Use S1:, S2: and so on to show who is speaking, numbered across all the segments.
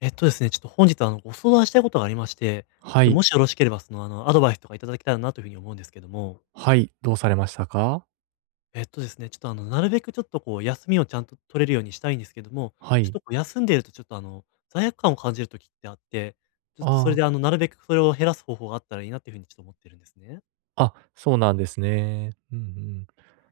S1: えっとですね、ちょっと本日、あの、ご相談したいことがありまして、ちょっ
S2: は
S1: と
S2: い。
S1: もしよろしければ、その、あの、アドバイスとかいただけたらなというふうに思うんですけども。
S2: はい、どうされましたか？
S1: えっとですね、ちょっと、あの、なるべくちょっとこう、休みをちゃんと取れるようにしたいんですけども、
S2: は
S1: ちょっ
S2: い。
S1: とこう休んでるとちょっと、あの、罪悪感を感じる時ってあって、ちょっとそ
S2: あ
S1: れ
S2: あ。
S1: で、あの、なるべくそれを減らす方法があったらいいなっていうふうに、ちょっと思ってるんですね。
S2: あ、そうなんですね。うんうん。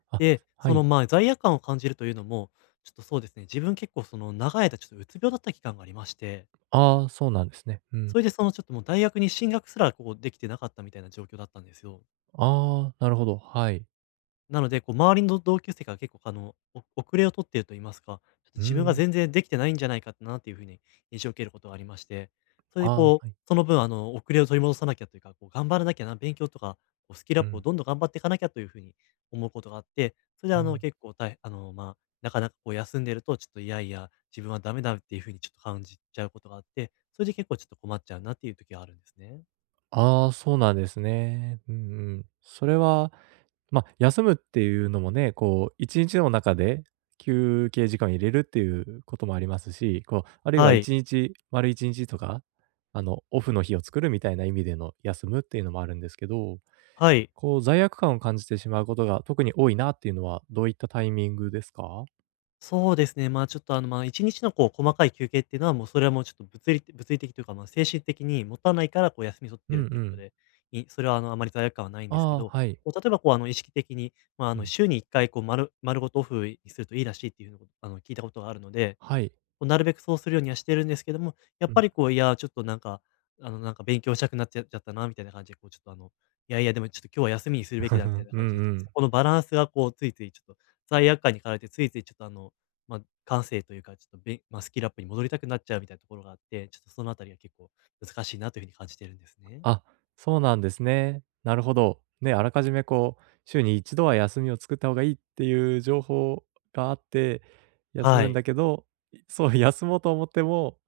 S2: あ、
S1: で、
S2: は
S1: その、
S2: い。
S1: まあ、罪悪感を感じるというのも、ちょっとそうですね、自分結構その長い間ちょっとうつ病だった期間がありまして
S2: ああ、そうなんですね。うん。
S1: それでそのちょっともう大学に進学すら、こう、できてなかったみたいな状況だったんですよ。
S2: ああ、なるほど、はい。
S1: なので、こう、周りのど同級生から結構あの、お遅れを取ってると言いますか、
S2: う
S1: 自分
S2: ー
S1: が
S2: ん。
S1: 全然できてないんじゃないかって、なあ、という風に印象を受けることがありまして、それ
S2: あ
S1: で
S2: あ、
S1: こう、
S2: はい。
S1: その分、あの、遅れを取り戻さなきゃっていうか、こう頑張らなきゃな、勉強とか、こうスキルア
S2: う
S1: ップを
S2: ん。
S1: どんどん頑張っていかなきゃという風に思うことがあって、それで
S2: う
S1: あの
S2: ん。
S1: 結構たいへあの、まあ、なかなかこう、休んでるとちょっといやいや、自分はダメだっていう風にちょっと感じちゃうことがあって、それで結構ちょっと困っちゃうなっていう時があるんですね。
S2: ああ、そうなんですね。うんうん。それは、ま、休むっていうのもね、こう1日の中で、休憩時間入れるっていうこともありますし、こう、あるいは
S1: は
S2: い
S1: い。
S2: ちにち、丸1日とか、あの、オフの日を作るみたいな意味での休むっていうのもあるんですけど、
S1: はい。
S2: こう罪悪感を感じてしまうことが特に多いなっていうのは、どういったタイミングですか？
S1: そうですね。まあ、ちょっと、あの、ま、1日のこう細かい休憩っていうのは、もう、それは、もう、ちょっと物理物理的というか、ま、精神的にもたないからこう休み取っ
S2: う
S1: てる
S2: ん
S1: って
S2: う
S1: いうこと
S2: ん。
S1: で、いそれはあのあまり罪悪感はないんですけ
S2: あ
S1: ど、
S2: あ、はい。
S1: こう例えばこう、あの、意識的に、ま、あ
S2: う
S1: の、
S2: ん。
S1: 週に1回こう丸丸ごとオフにするといいらしいっていうのを、あの、聞いたことがあるので、
S2: はい。
S1: こうなるべくそうするようにはしてるんですけども、やっ
S2: う
S1: ぱ
S2: ん。
S1: りこう、いやちょっとなんか、あの、なんか勉強したくなっちゃっちゃったなみたいな感じで、こうちょっとあの、いやいやでもちょっと今日は休みにするべきだみたい な
S2: うん
S1: 感じで、ちょ、
S2: う
S1: そ
S2: ん。
S1: このバランスがこうついついちょっと罪悪感に駆られてついついちょっとあの、ま、感性というか、ちょっと、べま、スキルアップに戻りたくなっちゃうみたいなところがあって、ちょっとそのあたりは結構難しいなというふうに感じているんですね。
S2: あ、そうなんですね。なるほど。ね、あらかじめこう、週に1度は休みを作った方がいいっていう情報があって、休
S1: は
S2: むん
S1: い。
S2: だけど、そう休もうと思っても、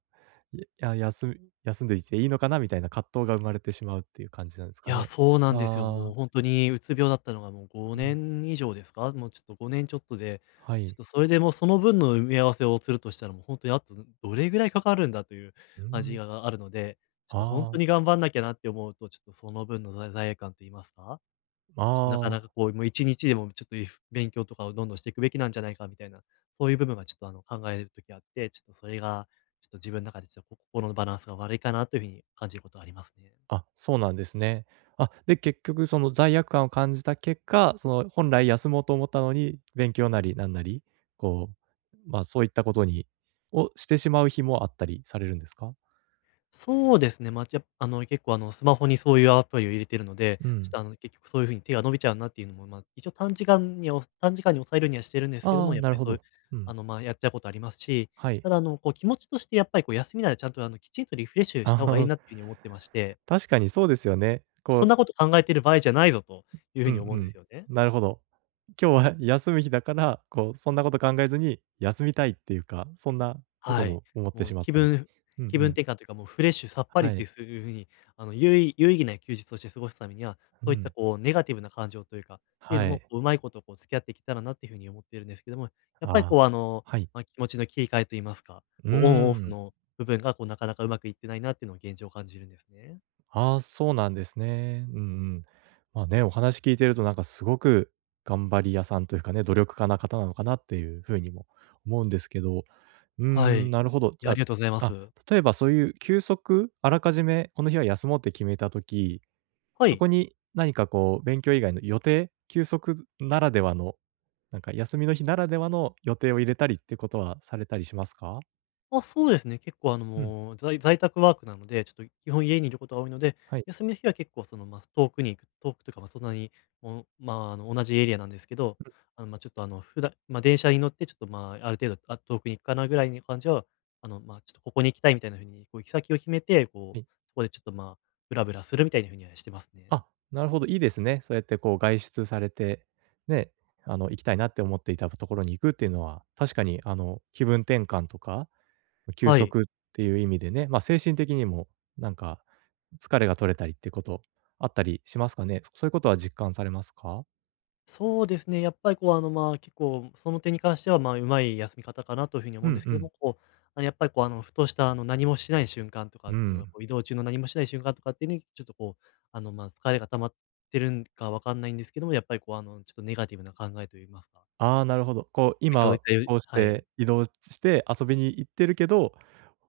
S2: や休休んでいていいのかなみたいな葛藤が生まれてしまうっていう感じなんです
S1: い
S2: か
S1: や、
S2: ね。
S1: そうなんですよ。も
S2: あ
S1: う
S2: あ。
S1: 本当にうつ病だったのがもうご
S2: う
S1: ね
S2: ん。
S1: ん以上ですか？もうちょっと5年ちょっとで、
S2: は
S1: ちょっ
S2: い。
S1: とそれでもその分の埋め合わせをするとしたらもう本当にあと、どどれぐらいかかるんだという、
S2: う
S1: あじ
S2: ん。
S1: あがあるので、ちょっと本
S2: ああ。
S1: 当に頑張んなきゃなって思うと、ちょっとその分の、ざ罪悪感と言いますか、
S2: あ
S1: ちょとなかな
S2: あ。
S1: かこうもう1日でもちょっと、いふ勉強とかをどんどんしていくべきなんじゃないかみたいな、そういう部分が、ちょっとあの、考える時があって、ちょっとそれが、ちょっと自分の中でちょっと心のバランスが悪いかなという風に感じることはありますね。
S2: あ、そうなんですね。あ、で結局その罪悪感を感じた結果、その、本来休もうと思ったのに、勉強なりなんなり、こう、まあ、そういったことにを、してしまう日もあったりされるんですか？
S1: そうですね、ま、や、あの、結構あの、スマホにそういうアプリを入れているので、
S2: う
S1: ちょっ
S2: ん。
S1: とあの、結局そういう風に手が伸びちゃうなっていうのも、ま、一応短時間にはおさ短時間に押さえるようにはしてるんですけど
S2: あ
S1: も、
S2: あ、
S1: やっ
S2: なる
S1: ぱり
S2: ほ
S1: そういう
S2: ど。うん。
S1: あの、ま、やったことありますし、
S2: はい。
S1: ただあの、こう気持ちとしてやっぱりこう休みならちゃんと、あの、きちんとリフレッシュした
S2: あ
S1: 方がいい
S2: あ。
S1: なっていうふうに思ってまして。
S2: 確かにそうですよね。こ
S1: そん
S2: う
S1: なこと考えている場合じゃないぞという
S2: う
S1: 風
S2: んう
S1: に思うんで
S2: ん、
S1: すよね。
S2: なるほど。今日は休む日だから、こうそんなこと考えずに休みたいっていうか、そんなこと
S1: はい。
S2: も思って
S1: もう
S2: しまっ
S1: 気
S2: たり、
S1: 分
S2: うんう
S1: 気分
S2: ん。
S1: 転換というかもうフレッシュさっぱり
S2: は
S1: って
S2: い。
S1: すういうふうに、あの、有意有意義な休日をして過ごすためには、
S2: う
S1: そういった
S2: ん。
S1: こうネガティブな感情というか、ていうの
S2: は
S1: も、
S2: い。
S1: うまいことこう付き合っていけたらなという風に思っているんですけども、やっぱり
S2: ああ、
S1: こう、あの、
S2: はい。
S1: ま、気持ちの切り替えと言いますか、
S2: うー
S1: こうオンオフ
S2: ん。
S1: の部分がこうなかなかうまくいってないなっていうのは現状感じるんですね。
S2: ああ、そうなんですね。うんうん。まあね、お話聞いてるとなんかすごく頑張り屋さんというかね、努力家な方なのかなっていう風にも思うんですけど、う
S1: はい、
S2: ん、
S1: い
S2: なるほど。じ
S1: や、
S2: ゃ
S1: あ
S2: あ、
S1: りがとうございま
S2: あ、
S1: す。
S2: 例えばそういう休息、あらかじめこの日は休もうって決めた時、
S1: は
S2: そ
S1: い。
S2: こに何かこう勉強以外の予定、休息ならではの、なんか休みの日ならではの予定を入れたりってことはされたりしますか？
S1: あ、そうですね。結構あの
S2: うん。
S1: もう、在在宅ワークなので、ちょっと基本家にいることが多いので、
S2: はい。
S1: 休みの日は結構その、ま、遠くに行く。遠くというか、ま、そんなに、もう、ま、あの同じエリアなんですけど。
S2: うん。
S1: あの、ま、ちょっとあの、ふだま、電車に乗ってちょっと、ま、ある程度「あっ、遠くに行くかな」ぐらいに感じは、あの、ま、ちょっとここに行きたいみたいな風に、こう行き先を決めて、こ
S2: は
S1: う、
S2: い。
S1: これちょっと、ま、ぶらぶらするみたいな風にはしてますね。
S2: あ、なるほど、いいですね。そうやってこう外出されて、ね。あの、行きたいなって思っていたところに行くっていうのは、確かに、あの気分転換とか、休
S1: はい。
S2: 息っていう意味でね、ま、精神的にもなんか疲れが取れたりってこと、あったりしますかね。そそういうことは実感されますか？
S1: そうですね、やっぱりこう、あの、ま、結構その点に関しては、ま、うまい休み方かなという風に
S2: う
S1: 思うんで
S2: ん
S1: す
S2: う
S1: けど
S2: ん。
S1: も、こう、やっぱりこうあの、ふとした、あの何もしない瞬間と
S2: う
S1: かっ
S2: ー
S1: ていうのは、
S2: ん。
S1: こう移動中の何もしない瞬間とかってに、ちょっとこう、あの、ま、疲れが溜まってるんか分かんないんですけども、やっぱりこう、あの、ちょっとネガティブな考えと言いますか。
S2: ああ、なるほど。こう、
S1: 先ほど言
S2: 今
S1: ったよう
S2: こうし
S1: はい。
S2: て移動して遊びに行ってるけど、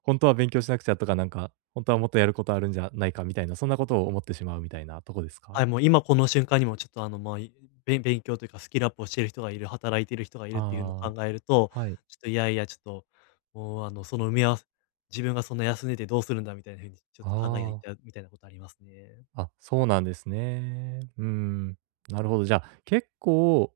S2: ほんとは勉強しなくちゃとか、なんかほんとはもっとやることあるんじゃないかみたいな、そんなことを思ってしまうみたいなとこです
S1: は
S2: か？
S1: い、もう今この瞬間にもちょっとあの、ま、いべ勉強というかスキルアップをしてる人がいる、働いてる人がいるっていうのを
S2: ああ。
S1: 考えると、
S2: はい。
S1: ちょっといやいやちょっと、もうあの、その埋め合わせ、自分がそんな休んでてどうするんだ、みたいな風にちょっと考えが行
S2: あ
S1: っ
S2: あ。
S1: ちゃうみたいなことありますね。
S2: あ、そうなんですね。うーん、なるほど。じゃ、結構、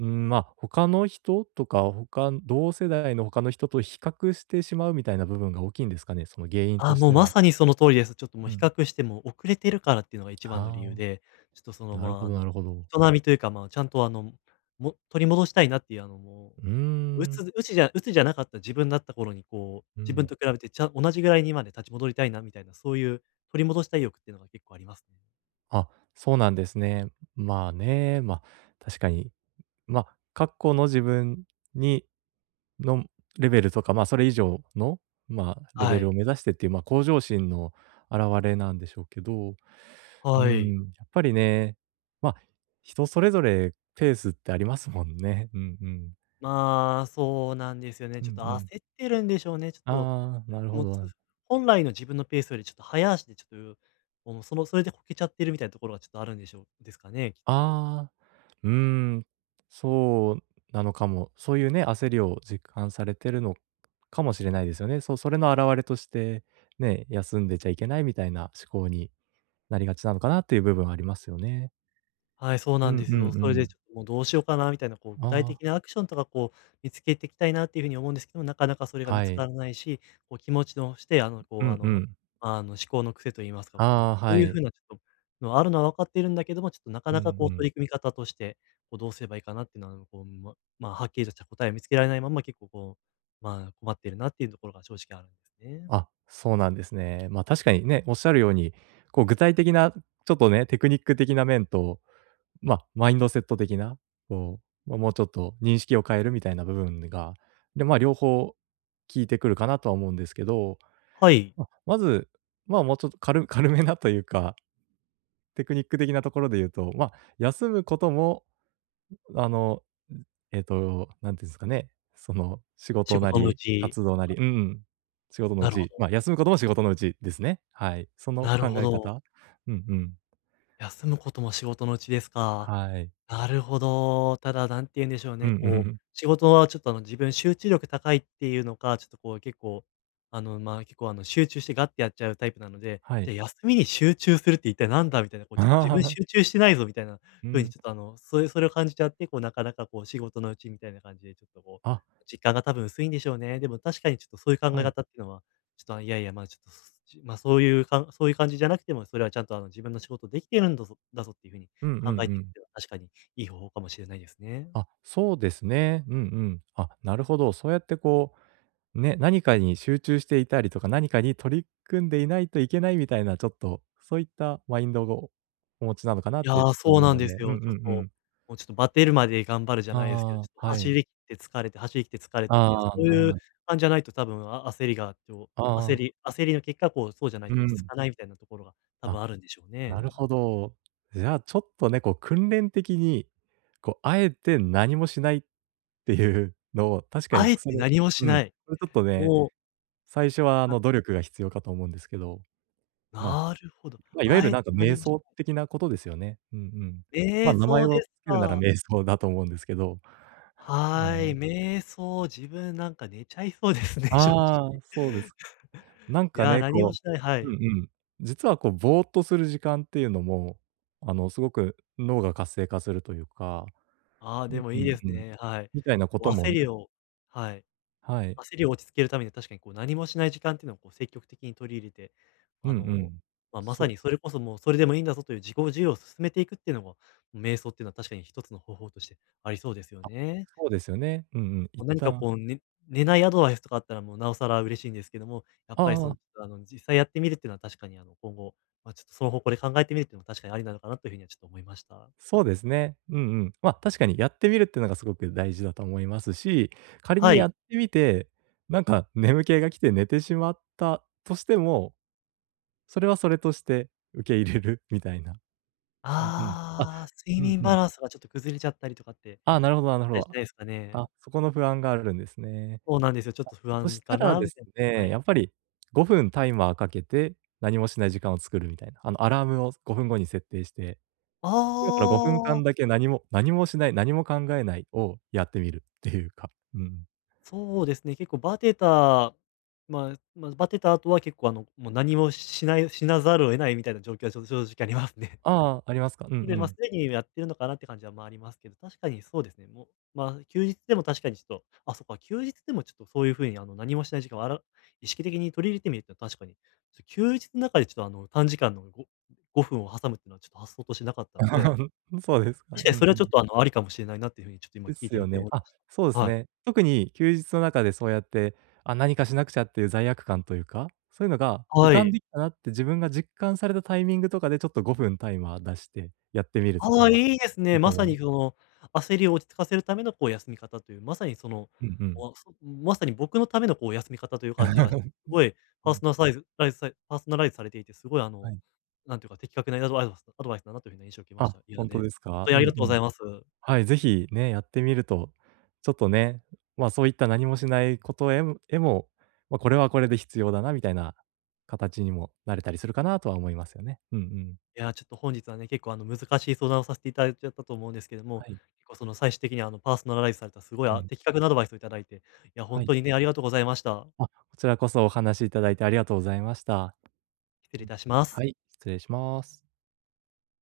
S2: うん、ま、他の人とか、他ん同世代の他の人と比較してしまうみたいな部分が大きいんですかね、その原因
S1: あ
S2: と
S1: あ、
S2: し
S1: もう
S2: て
S1: ま
S2: は。
S1: さにその通りです。ちょっともう
S2: う
S1: 比
S2: ん。
S1: 較しても遅れてるからっていうのが一番の理由
S2: あ
S1: で。ちょっとそ
S2: あ。
S1: の
S2: なる
S1: ま、
S2: ほ
S1: あ
S2: ど
S1: の、
S2: なるほど。
S1: 人並みというか、ま、ちゃんとあの、も取り戻したいなっていう、あのも
S2: うー
S1: う
S2: ん。
S1: 鬱鬱じゃ鬱じゃなかった自分だった頃に、こう
S2: う
S1: 自分
S2: ん。
S1: と比べてちゃん同じぐらいにまで立ち戻りたいなみたいな、そういう取り戻したい欲っていうのが結構ありますね。
S2: あ、そうなんですね。まあね、ま、確かに、ま、過去の自分にのレベルとか、まあそれ以上の、まあ、レ
S1: は
S2: ベル
S1: い。
S2: を目指してっていう、まあ、向上心の表れなんでしょうけど、うー
S1: はい。
S2: ん、やっぱりね、まあ、人それぞれペースってありますもんね。うんうん。
S1: まあ、そうなんですよね。
S2: う
S1: ちょっ
S2: ん
S1: と
S2: う
S1: 焦
S2: ん。
S1: ってるんでしょうねちょっと。
S2: ああ、なるほ
S1: もう、つう
S2: ど。
S1: 本来の自分のペースよりちょっと速足で、ちょっと [unintelligible] もう、そのそれでこけちゃってるみたいなところがちょっとあるんでしょうですかね、きっと。
S2: ああ、うーん、そうなのかも。そういうね、焦りを実感されてるのかもしれないですよね。そう、それの表れとして、ね、休んでちゃいけないみたいな思考になりがちなのかなっていう部分はありますよね。
S1: はい、そうな
S2: う
S1: ん
S2: んうん
S1: です
S2: う
S1: よ。それで
S2: ん。
S1: ちょっともうどうしようかな、みたいなこう
S2: あ
S1: 具体
S2: あ。
S1: 的なアクションとかこう、見つけていきたいなっていう風に思うんですけどもなかなかそれが見
S2: は
S1: つか
S2: い。
S1: らないし、こう気持ちの、してあの
S2: う
S1: こうあ
S2: んう
S1: の
S2: ん。
S1: あの、思考の癖と言いますか、こう、
S2: あ
S1: こ
S2: あ、
S1: う
S2: は
S1: いう風
S2: い。
S1: なちょっとのあるのは分かっているんだけども、ちょっとなか
S2: うん
S1: なかこう
S2: うん。
S1: 取り組み方として、こう、どうすればいいかなっていうのはこう、ままあ、はっきりとした答えを見つけられないまんま結構こう、まあ困ってるなっていうところが正直あるんですね。
S2: あ、そうなんですね。まあ、確かにね、おっしゃるように、こう具体的なちょっとね、テクニック的な面と、まあ、マインドセット的な、こう、ま、もうちょっと認識を変えるみたいな部分が、で、まあ、両方効いてくるかなとは思うんですけど、
S1: はい。
S2: ま、まず、まあ、もうちょっとかる軽めなというかテクニック的なところで言うと、まあ、休むこともあの、うん、えっと、何て言うんすかね、その、仕
S1: 仕
S2: 事な
S1: 事のう
S2: り、
S1: ち。
S2: 活動な
S1: あ。
S2: りうん。仕事のう
S1: なるほ
S2: ち、
S1: ど。
S2: まあ休むことも仕事のうちですね。はい。その
S1: なる
S2: 考
S1: ほ
S2: え
S1: ど。
S2: 方、うんうん。
S1: 休むことも仕事のうちですか。
S2: はい。
S1: なるほど。ただ、何て言うんでしょう
S2: う
S1: ね、
S2: ん。
S1: こう、仕事は、ちょっとあの自分集中力高いっていうのか、ちょっとこう結構、あのまあ、結構あの、集中してガってやっちゃうタイプなので、
S2: はい。
S1: で、休みに集中するって一体何だみたいな、こうちょっと自分 集中してないぞ、みたいな
S2: う
S1: 風に、
S2: ん。
S1: ちょっとあの、そういう、それを感じちゃって、こうなかなかこう仕事のうちみたいな感じでちょっとこ
S2: あ。
S1: う、実感が多分薄いんでしょうね。でも確かにちょっとそういう考え
S2: はい。
S1: 方っていうのは、ちょっとあの、いやいや、まあちょっと、すすじまあ、そういうかんそういう感じじゃなくても、それはちゃんとあの、自分の仕事できてるんだぞだぞっていう風に
S2: うんうんう
S1: 考えてき
S2: ん。
S1: ては確かにいい方法かもしれないですね。
S2: あ、そうですね。うんうん。あ、なるほど、そうやってこう、ね、何かに集中していたりとか何かに取り組んでいないといけないみたいな、ちょっと、そういったマインドをお持ちなのかなっ
S1: いや、
S2: てちょっと
S1: そう
S2: 思う
S1: なん
S2: の
S1: で
S2: で。う
S1: す
S2: んう
S1: よ。
S2: ん
S1: ちょっと、
S2: うん。
S1: もうちょっとバテるまで頑張るじゃないですけど、
S2: あ
S1: ちょっと
S2: あ、は
S1: 走
S2: い。
S1: りきって疲れて、走りきて疲れてっていう、そ
S2: ああ、
S1: う
S2: なるほど
S1: いう
S2: な。
S1: 感じじゃないと多分、あ焦りが、と
S2: あ
S1: 焦
S2: あ。
S1: り焦りの結果こうそうじゃない
S2: う
S1: と落ち着
S2: ん。
S1: かないみたいなところが多
S2: あ、
S1: 分あるんでしょう
S2: な
S1: ね。
S2: るほど。じゃあ、ちょっとね、こう訓練的に、こう、あえて何もしないっていうのを、確か
S1: あ
S2: に
S1: え
S2: そ
S1: て
S2: れ
S1: 何もし
S2: う
S1: な
S2: ん、
S1: い。
S2: これちょっとね、
S1: もう
S2: 最初はあ
S1: はい。
S2: の、努力が必要かと思うんですけど、まあ、
S1: なるほど。
S2: ま、いわゆ
S1: あ
S2: る
S1: え
S2: な
S1: て
S2: んか
S1: 何
S2: 瞑
S1: もし
S2: 想
S1: ない...
S2: 的なことですよね。うんうん。まあ、
S1: 瞑
S2: 名前
S1: 想
S2: を
S1: で
S2: 付
S1: す
S2: けるなら
S1: か。
S2: 瞑想だと思うんですけど、あ
S1: はい、
S2: に。
S1: 瞑想、自分なんか寝ちゃいそうですね、正直。
S2: ああ、そうです。なん
S1: い
S2: か
S1: や、
S2: ね、
S1: 何も
S2: こ
S1: しないは
S2: ううん
S1: い。
S2: うん。実はこう、ボーっとする時間っていうのも、あの、すごく脳が活性化するというか、
S1: ああ、
S2: う
S1: で
S2: ん
S1: も
S2: う
S1: いい
S2: ん
S1: です
S2: うん。
S1: ね。はい。
S2: みたいなこ
S1: お、
S2: とも
S1: 焦り
S2: ね。
S1: を、はい、
S2: はい。
S1: 焦りを落ち着けるためには確かにこう、何もしない時間っていうのをこう、積極的に取り入れて、
S2: う
S1: あ
S2: んう
S1: の、
S2: ん。
S1: まあ、ま
S2: そ
S1: さ
S2: う。
S1: にそれこそもうそれでもいいんだぞという自己受容を進めていくっていうのも、瞑想っていうのは確かに1つの方法としてありそうですよ
S2: あ、
S1: ね。
S2: そうですよね。うんうん。
S1: も、
S2: 一
S1: 何か
S2: 旦。
S1: こう、ね寝ないアドバイスとかあったらもう、なおさら嬉しいんですけども、やっ
S2: あ
S1: ぱり
S2: あ
S1: そ
S2: あ
S1: の、
S2: あ。
S1: あの、実際やってみるっていうのは確かにあの、今後、まあ、ちょっと、その方向で考えてみるっていうのも確かにありなのかなという風にはちょっと思いました。
S2: そうですね。うんうん。まあ、確かにやってみるっていうのがすごく大事だと思いますし、仮に
S1: は
S2: や
S1: い。
S2: ってみて、なんか眠気が来て寝てしまったとしても、それはそれとして受け入れるみたいな。うんうん。あ、
S1: ああ、睡
S2: うん
S1: 眠
S2: うん。
S1: バランスがちょっと崩れちゃったりとかって、
S2: ああ、なるほどな
S1: し
S2: る
S1: た
S2: ほ
S1: りし
S2: ど。
S1: ないですかね。
S2: あ、そこの不安があるんですね。
S1: そうなんですよ。ちょっと不
S2: あ、そ
S1: 安
S2: した
S1: か
S2: ら
S1: な
S2: です
S1: [unintelligible] は
S2: ね、
S1: い。
S2: やっぱり5分タイマーかけて、何もしない時間を作るみたいな、あの、アラームを、5分後に設定して。
S1: あ
S2: 今からごふんか
S1: あ。
S2: んだけ何も何もしない、何も考えないをやってみるっていうか、うん。
S1: そうですね、結構バテた、まあまあバテた後は結構あの、もう何もしない、しなざるを得ないみたいな状況はちょっと正直ありますね。
S2: ああ、ありますか。うんう
S1: それでまあ、す
S2: ん。
S1: でにやってるのかなって感じはまあ、ありますけど、確かにそうですね。もうまあ休日でも確かにちょっとあ、そっか、休日でもちょっとそういう風にあの何もしない時間をあら意識的に取り入れてみると確かに、ちょ休日ん中でちょっとあの、短時間のご5分を挟むってのはちょっと発想としてなかったので
S2: うん、そうですか。う
S1: 確かにそ
S2: ん
S1: れ
S2: う
S1: はちょっ
S2: ん。
S1: とあの、ありかもしれないなっていう風に、ちょっと今
S2: で
S1: 聞い
S2: す
S1: て
S2: よ
S1: みて
S2: ね。
S1: 思い
S2: あ、
S1: まし
S2: そうで
S1: た。
S2: す
S1: はい。
S2: ね。特に休日の中でそうやって、あ、何かしなくちゃっていう罪悪感というか、そういうのが浮
S1: は
S2: かん
S1: い。
S2: できたなって自分が実感されたタイミングとかでちょっと5分タイマー出してやってみると
S1: あ
S2: か
S1: あ、
S2: は、
S1: いいです
S2: い
S1: ね。
S2: いと
S1: まさに
S2: [unintelligible]
S1: その、焦りを落ち着かせるためのこう休み方という、まさにその、
S2: うんうん。
S1: お、あ、そ、ん、まさに僕のためのこう休み方という感じがして、す ごい
S2: う
S1: パ
S2: ん、う
S1: ーソ
S2: ん。
S1: ナルサイズライズさいパーソナライズされていてすごいあ
S2: は
S1: の、
S2: い。
S1: なんていうか的確なアド [unintelligible] アドバイスだなという風な印象を受けまし
S2: あ、
S1: た。い
S2: ほ
S1: や
S2: んと
S1: ね、
S2: です
S1: 本
S2: か？
S1: 当
S2: う
S1: に
S2: ん
S1: あ
S2: う
S1: りがとうご
S2: ん。
S1: ざいます。
S2: はい、是非ね、やってみると、ちょっとね、まあ、そういった何もしないことへむへも、ま、これはこれで必要だなみたいな形にもなれたりするかなとは思いますよね。うんうん。
S1: いや、ちょっと本日はね、結構あの難しい相談をさせていただいちゃったと思うんですけども、
S2: はい。
S1: 結構その最終的にはあのパーソナライズされたすごい
S2: う
S1: あ、
S2: ん。
S1: 的確なアドバイスをいただいて、いやほ
S2: は
S1: ん
S2: い。
S1: とにね、ありがとうございました。
S2: あ、こちらこそお話しいただいてありがとうございました。
S1: 失
S2: う
S1: 礼い
S2: ん。
S1: たします。
S2: はい、失礼します。